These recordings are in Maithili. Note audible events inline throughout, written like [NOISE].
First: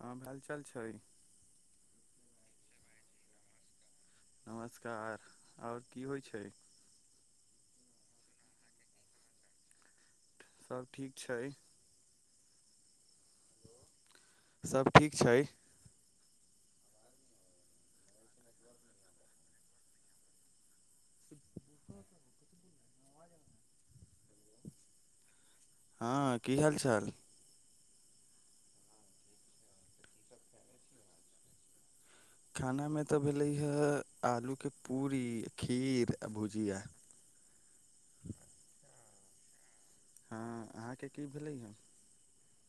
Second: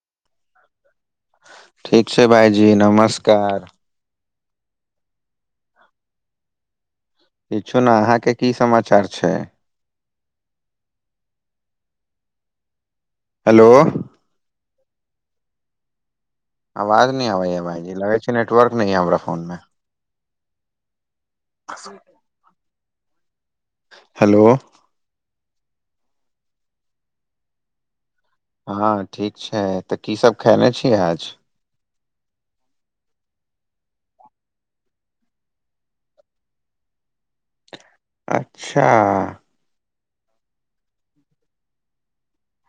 हँ हालचाल छै ठीक छै भाइजी नमस्कार नमस्कार आओर की होइत छै किछु ने अहाँके की समाचार छै सब ठीक छै हेलो सब ठीक छै आवाज नय आबै हा भाईजी लगे छै नेटवर्क नय ये हमरा फोन मे [INAUDIBLE] हेलो हँ की हाल चाल हँ ठीक छै तऽ की सब खयने छी आज खानामे तऽ भेलै हे आलूके पूरी खीर आ भुजिया अच्छा हँ अहाँके की भेलै हे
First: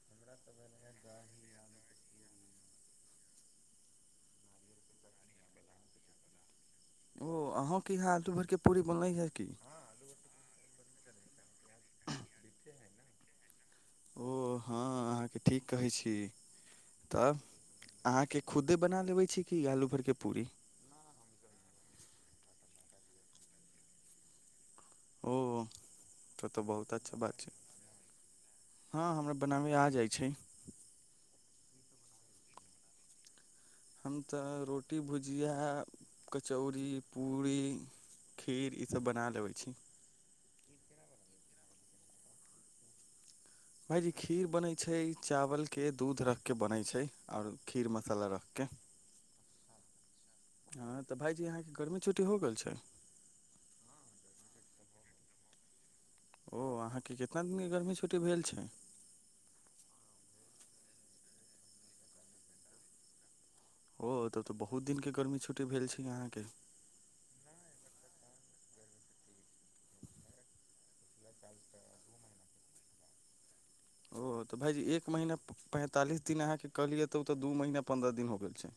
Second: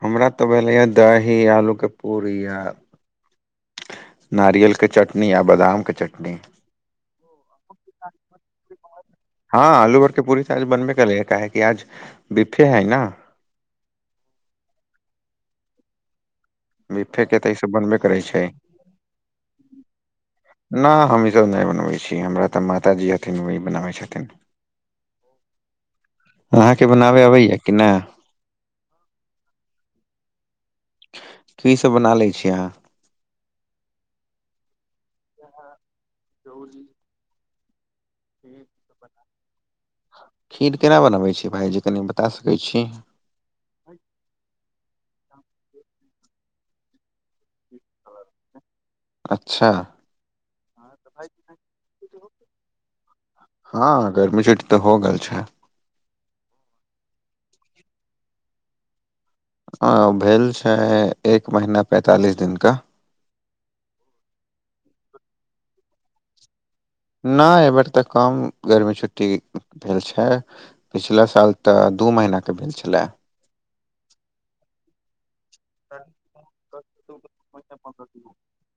हमरा तऽ भेलैए दही आलूके पूरी य नारियलके चटनी आ बादामके चटनी ओ अहूँके यहाँ आलु भरिके पूरी बनलैएँ की हँ आलू भर के पूरी आज बनबे कलै ह काहेकि आज बिफे हय न ओ हँ अहाँके ठीक कहै छी बिफे के तब तऽ ई सब बनबे करै अहाँके छै खुदे बना लेबै छी कि आलू भरके पूरी न हम ईसभ नय बनबै छी हमरा तऽ माताजी हथिन ओहे बनाबै छथिन ओ तऽ तऽ अहाँके बहुत अच्छा बनाबे बात छै अबैया कि न हँ हमरा बनाबे आ जाइ छै की सब बना लै छियै अहाँ हम तऽ रोटी भुजिया कचौड़ी पूड़ी खीर मतलब बना लेबै छी खीर केना बनबै छी भाइजी कनि बता सकै छी भायजी खीर बनै छै चावल के दूध रख के बनै छै आओर खीर मसाला रख के अच्छा हँ तऽ भायजी यहाँके गर्मी छुट्टी हो गेल छै हँ गर्मी छुट्टी तऽ हो गेल छै ओ अहाँके कितना दिन के गर्मी छुट्टी भेल छै अ भेल छै एक महीना पैंतालिस दिन का ओ तब तऽ बहुत दिन के गर्मी छुट्टी भेल छै अहाँके नय अयबेर तऽ कम गर्मी छुट्टी भेल छै पिछला साल तऽ दू महिना के भेल छलै ओ तऽ भायजी एक महीना पैंतालिस दिन अहाँके कहलियै तऽ ओ तऽ दू महीना पन्द्रह दिन हो गेल छै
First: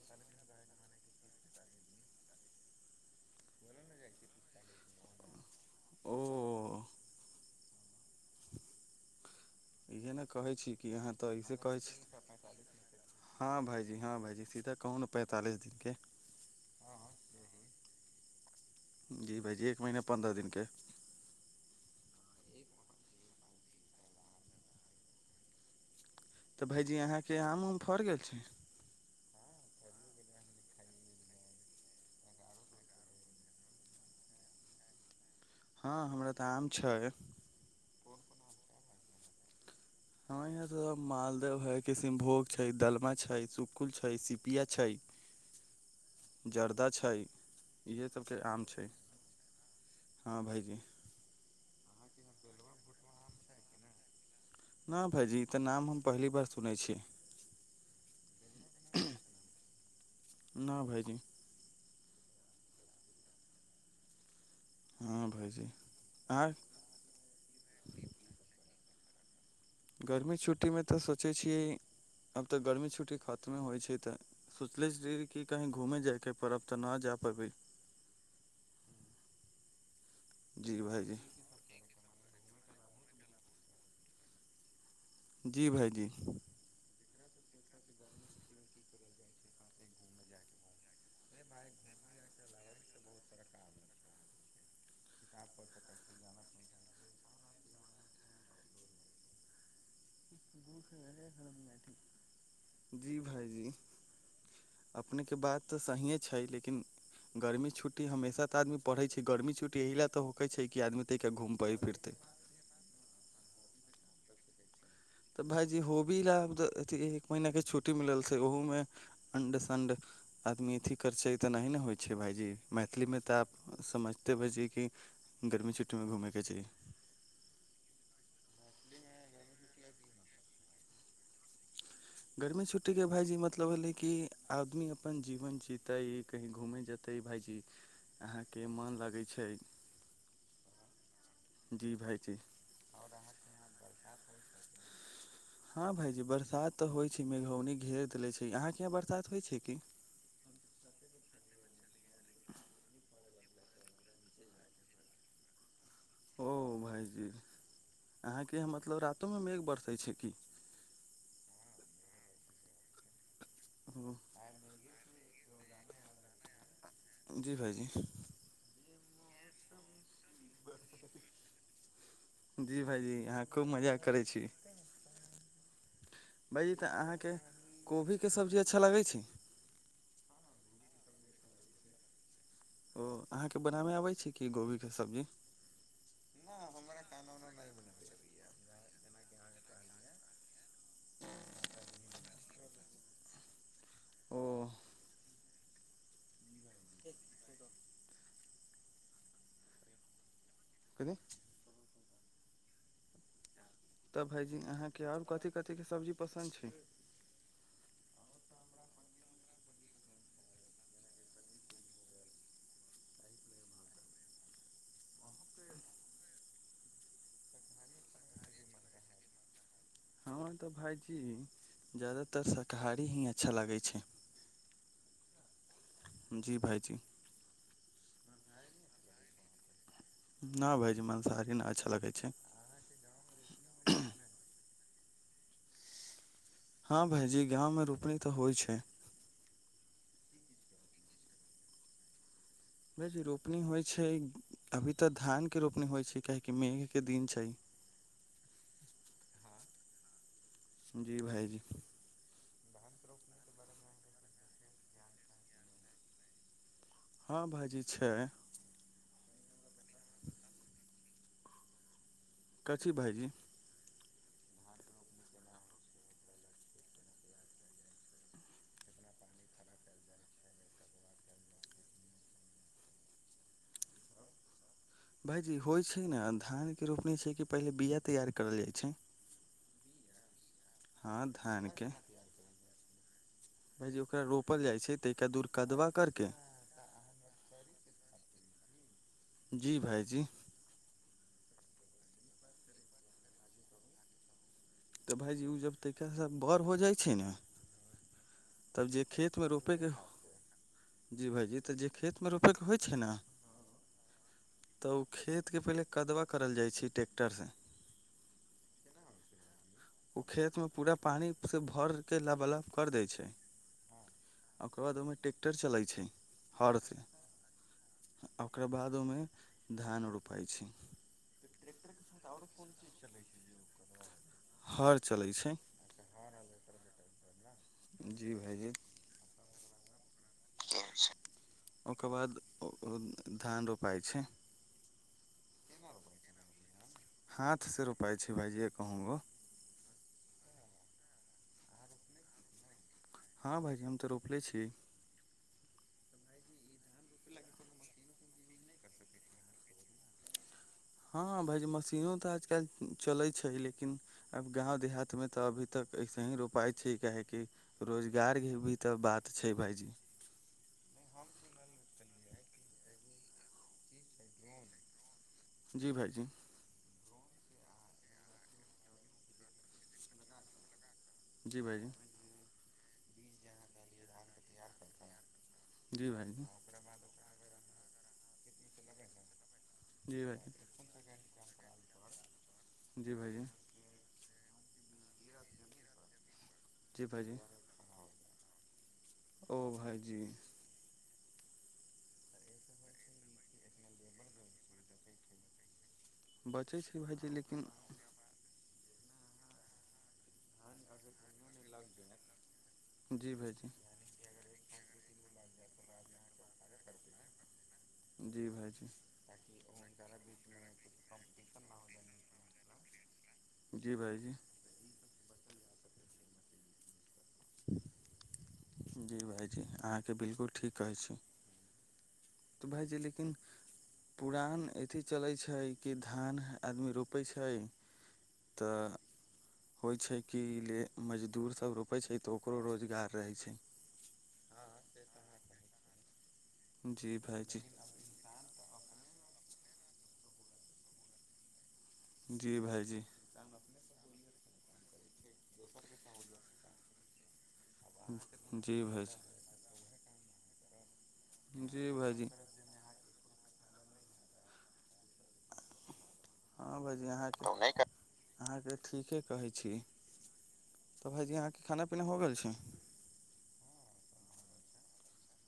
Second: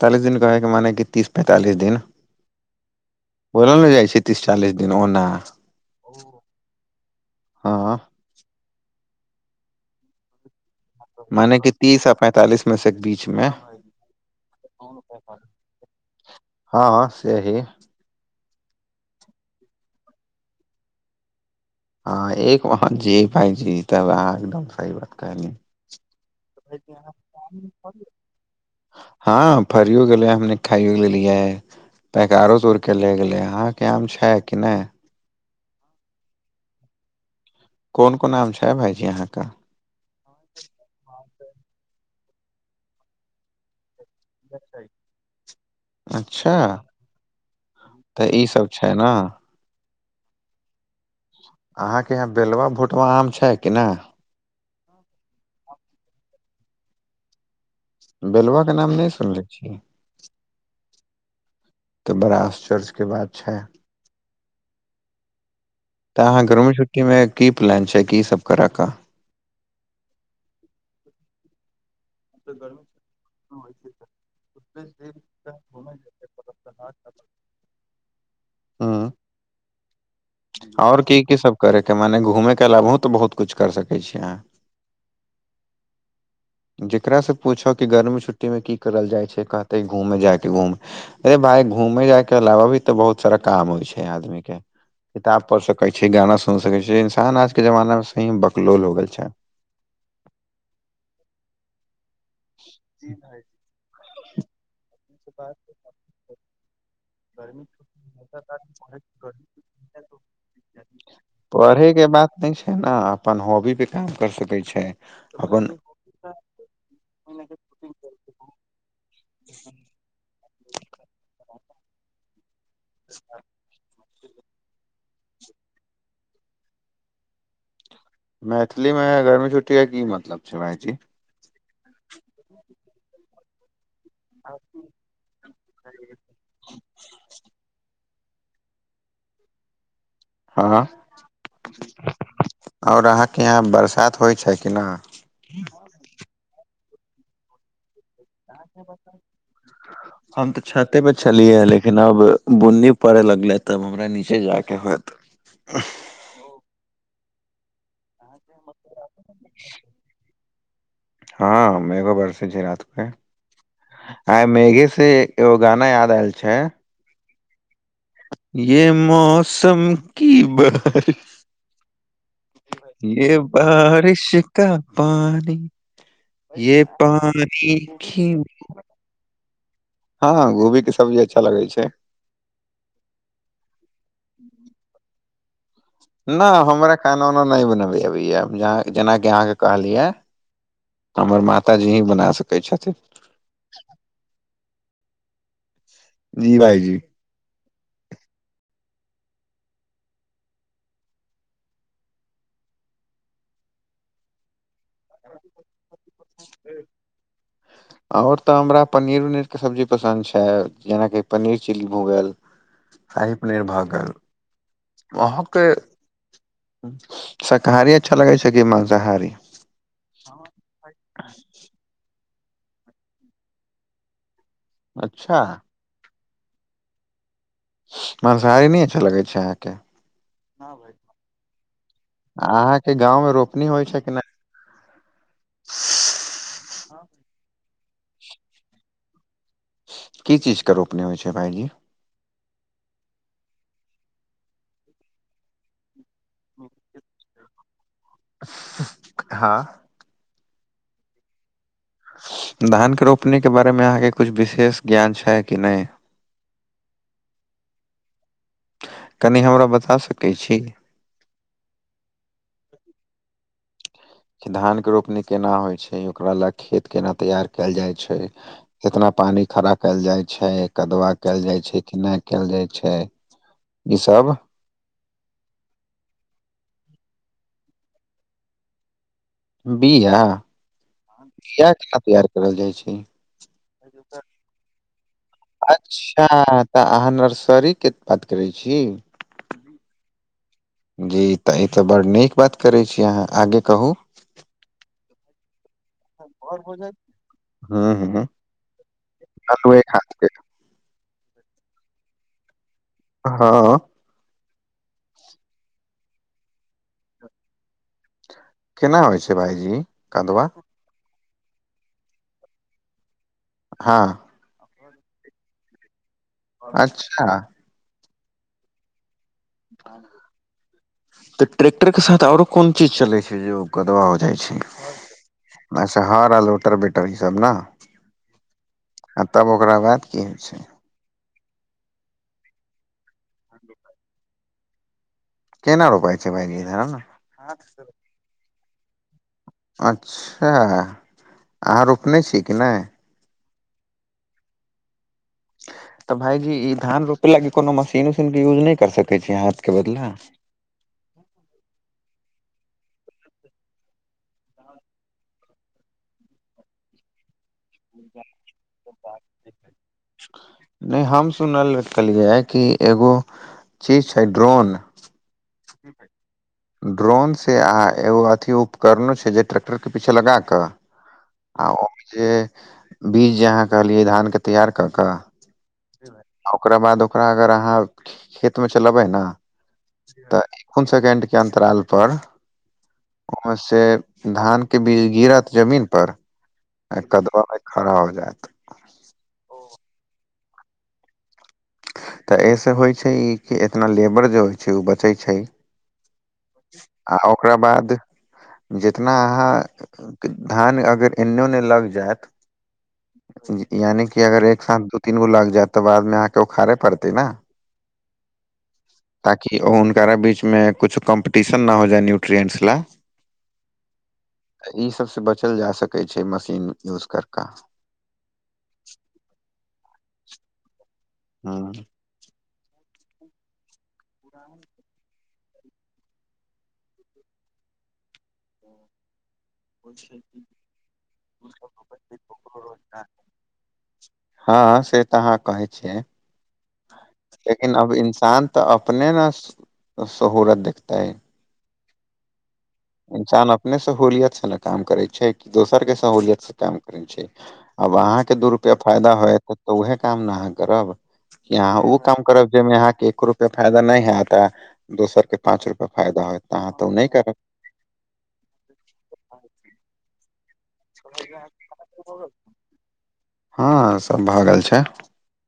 पैतालस दिन कहै के मने की तीस पैतालिस दिन बोलल ने जाइ छै तीस चालीस दिन ओना ओ हँ इहे न कहै छी कि अहाँ तऽ ऐसे कहै छी मेसक बीच मे हँ भाइजी हं भाइजी सीधा कहू न पैंतालिस दिनके हँँ से ही जी भाइजी एक महीना पन्द्रह दिन के हँ एक वह जी भाईजी तब अहाँ एकदम सही बात कहली तऽ भायइजी अहाँके आम उम फड़ि गेल छै हँ फरियो गेलै है हमनी खाइयो लेलियै पैकारो तोड़के ले गेलै अहाँके आम छै कि नय हँ हमरा तऽ आम छै कोन कोन आम छै भाइजी अहाँके ह यहा तऽ मालदह है किसिनभोग छै दलमा छै सुखुल छै पिया छै अच्छा जर्दा छै इएह तऽ सभके ई आम सब छै ने हं भाईजी अहाँके यहाँ बेलबा भुटबा आम छै कि नय न भाईजी ईतऽ नाम हम पहली बार सुनै छी बेलुवा के नाम नय सुनले छियै न भाइजी तऽ बड़ा आश्चर्च के बात छै हँ भाइजी तऽ अहाँ गर्मी छुट्टी मे की प्लान छै की सब करऽ क गर्मी छुट्टी मे तऽ सोचै छियै अब तऽ गर्मी छुट्टी खतमे होइ छै तऽ सोचले छी की कहीं घूमे जाय के पर आब त नय जा पबै हूं जी आओर भाइजी की की सब करेके मने घूमे के अलावहो तऽ बहुत किछ कर सकै छीयै अहाँ जी भायजी जकरा सँ पूछो कि गर्मी छुट्टी मे की करल जाइ छै कहतै घूमे जायके घूम अरे भाय घूमे जाय के अलावा भी तऽ बहुत सारा काम होइ छै आदमी के किताब पढ़ सकै छी गाना सुन सकै छी इन्सान आज के जमाना मे सही मे बकलोल हो गेल छै जी भायजी। अपनेके बात तऽ सहिए छै लेकिन। गर्मी छुट्टी हमेशा तऽ आदमी परैय छै गर्मी छुटी ले त होे छै कि आदमी ते के घूम प। ‌ तैय के बात नय छै ने अपन हॉबी पे काम कर सकैत छै। तऽ अपन भायजी होबी लाभ अथ एक महीने छुट्टी मिलल छै ओहुमे। अण्ड सणड आदमी अथी करै छै तऽ नहि ने होइ छै भायजी मैथिलीमे तऽ आब। समझते भायजी कि गर्मी छुट्टीमे घुमैके चाहिए। मैथिलीमे गर्मी छुट्टीके की मतलब छै भायजी। गर्मी छुट्टीके भायजी जे ई मतलब भेलै कि आदमी अपन जीवन जीतै कहीँ घूमै जेतै। तै भाइजी अहाँके मोन लगै छै। हँ जी भायजी आओर अहाँके यहाँ बरसात होइ छै कि न। हँं भाईजी बरसात तऽ होइ छै मेघौनी घेर देले छै अहाँ के यहाँ बरसात होइ छै की। हम तऽ छते परे छलिय लेकिन अब बुन्नी पड़े लगले तब हमरा नीचे जायके होत। [INAUDIBLE] ओ भाइजी अहाँके मतलब रातोमे मेघ बरसै छै की। हँ मेघो बरसैय छै रात को ओ आ। मेघे से एगो गाना याद आयल छै। जी भाइजी। ये मौसम। की बारिश जी भाईजी ये अहाँ खूब मजा करै बारिश छी का। पानी भाईजी ये तऽ अहाँके पानी की। कोबीके सब्जी अच्छा लगै छी। हँ गोभी के सब्जी अच्छा लगै छै ओ अहाँके बनाबै आबैत छै की गोभीके सब्जी न हमरा खानो ओना नय बनबै अबैया जेनाकि अहाँके कहलिया। हमर माताजी ही बना सकै छथिन। ओ। जी भइजी ठीक कथी तऽ भायजी अहाँके आओर कथी कथीके सब्जी पसन्द छै आओर तऽ हमरा पनीर उनीरके सब्जी पसन्द छै जेनाकि पनीर चिली भऽ गेल साहिपनीर भऽ गेल अहाँके शाकाहारी अच्छा लगै छै की मांसाहारी हँ तऽ भाइजी जादातर शाकाहारी ही अच्छा लागै छै अच्छा जी भाइजी मांसाहारी नय अच्छा लगे छै अहाँके ना भायजी मंसाहारी ने अच्छा लगे छै अहाँके गाँव मे रोपनी होइ छै कि नय हँ भायजी गाँवमे रोपनी तऽ होइ छै की चीज के रोपनी होइ छै भाइजी भाइजी रोपनी होइ छै अभी तऽ धान के रोपनी होइ छै काहेकि मेघ के दिन छै हँ जी भायजी धान के रोपनी के बारे मे अहाँके कुछ विशेष ज्ञान छै कि नै हँ भाइजी छै कनि हमरा बता सकै छी कथी भाइजी कि धानके रोपनी केना होइ छै ओकरा लए खेत केना तैयार केल जाय छै कितना पानी खड़ा केल जाइ छै कदवा केल जाइ छै कि ना केल जाइ छै ई सब भाायजी होइत् छै ने धानके रोपनी छै कि पहिले बीआ तैयार करल जाइ छै बिआा हँ धानके केना तैयार करल जाय छै भायजी ओकरा रोपल जाइ छै तहिका दूर कदवा अच्छा करके तऽ अहाँ नर्सरी के बात करै छी जी भाइजी जी तऽ ई तऽ बडड़ नीक बात करै छी अहाँ आगे कहू तऽ भाायजी ओ जब तैका सा बड़ हो जाइ छै ने हुॅं हुॅं तब जे खेतमे रोपेके जी भाईजी तऽ जे खेतमे रोपै के होइ छै ने हँ तऽ ओ खेतके पहिले कदवा करल जयइ छै ट्रैक्टरसँ केना होइ छै भाइजी ओ कदवा खेतमे पूरा पानिसँ भरके लाबालाप कर दै छै हँ ओकर बाद ओहिमे ट्रैेक्टर चलै छै हरसँ अच्छा आ ओकरा बाद ओहमे धान रोपाइ छै तऽ ट्रैक्टरके साथ आओरो कोन चीज चलै छै जे ओ गदवा हो जाइ छै हर चलै छै अच्छा हर आर लोटर वेटर ई सब ने जी भाइजी आओ तब ओकरा बाद की होइ छै ओकर बाद धान रोपाय छै केना रोपाय छै भाइजी धान अच्छ भाइजिए कहू गो [UNINTELLIGIBLE] अच्छा अहाँ रोपने छीये कि नै हँ भाइजी हम तऽ रोपने छी तऽ भाायजी ई धान रोपे ल क कोनो मशीन उशीन के यूज नै कर सकै छी हाथ के बदला हँ भाायजी मशीनो तऽ आजकल चलै छै लेकिन आब गाँव देहातमे तऽ अभी तक अइसे ही रोपाय छै काहेकि रोजगारके भी तऽ बात छै भाइजी नै हम सुनल कहलियै कि एगो चीज छै ड्रोन जी भाइजी ड्रोनसँ आ एगो अथी उपकरणो छै जे ट्रैक्टरके पीछे लगा कऽ जी आ ओ भाइजी जे बीज जे अहाँ कहलियै धानके तैयार कऽ कऽ जी भाय ओकरा बाद ओकरा अगर अहाँ खेत मे चलेबै ने जी भाइजी तऽ कोन सेकेण्ड के अन्तराल पर जी भाइजी ओहमे से धान के बीज गिरत जमीन पर आ जी भाइजी कदवा खड़ा हो जाएत ओ भाइजी तऽ एहिसँ होइ छै कि एतना लेबर जे होइ छै उ बचै छै बचै छै आ भाइजी ओकरा लेकिन बाद जितना अहाँ धान अगर एने ओने मतलब जैत जी भाइजी यानि की अगर एक साथ दु तीन गो लग जैत तऽ बादमे अहाँकेँ उखाड़य पड़तै नऽ जी भाइजी ताकि हुनकरा बीचमे कछु कम्पटिशन नऽ हो जाइ न्यूट्रेन्स लऽ जी भाइजी ई सबसँ बचल जा सकै छै मशीन यूज कैर कऽ जी भाइजी अहाँकेँ बिलकुल ठीक कहै छी हुँ तऽ भायजी लेकिन पुरान अथी चलै छै कि धान आदमी रोपै छै तऽ होइ छै कि ले मजदूर सब रोपै छै तऽ ओकरो रोजगार रहै छै हँ से तऽ अहाँ कहै छियै छै जी भाइजी लेकिन अब इन्सान तऽ अपने नऽ शहूरत देखतै जी भाइजी इन्सान अपने सहूलियत से नऽ काम करै छै कि दोसर केँ सहूलियत से काम करै छै आब अहाँकेँ दू रुपैया जी फायदा भाइजी होयत तऽ उहे काम नऽ अहाँ करब की अहाँ जी उ काम भाइजी करब जाहिमे अहाँकेँ एक रूप या फायदा नय हैत आ दोसर केँ पाँच रुपैया फायदा होएत हँ भायजी अहाँकेँ उ नय कर अहाँकेँ ठीके कहै छी तऽ भाायजी अहाँकेँ खाना पीना हो गेल छै हँ सब भऽ गेल छै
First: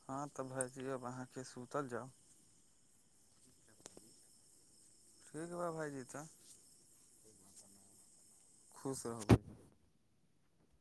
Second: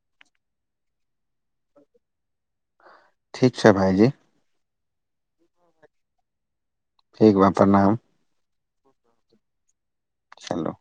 हँ तऽ भायजी अब अहाँकेँ सुतल जाउ ठीक छै भाइजी ठीक बा भाइजी तऽ ठीक बा प्रणाम खुश रहु चलू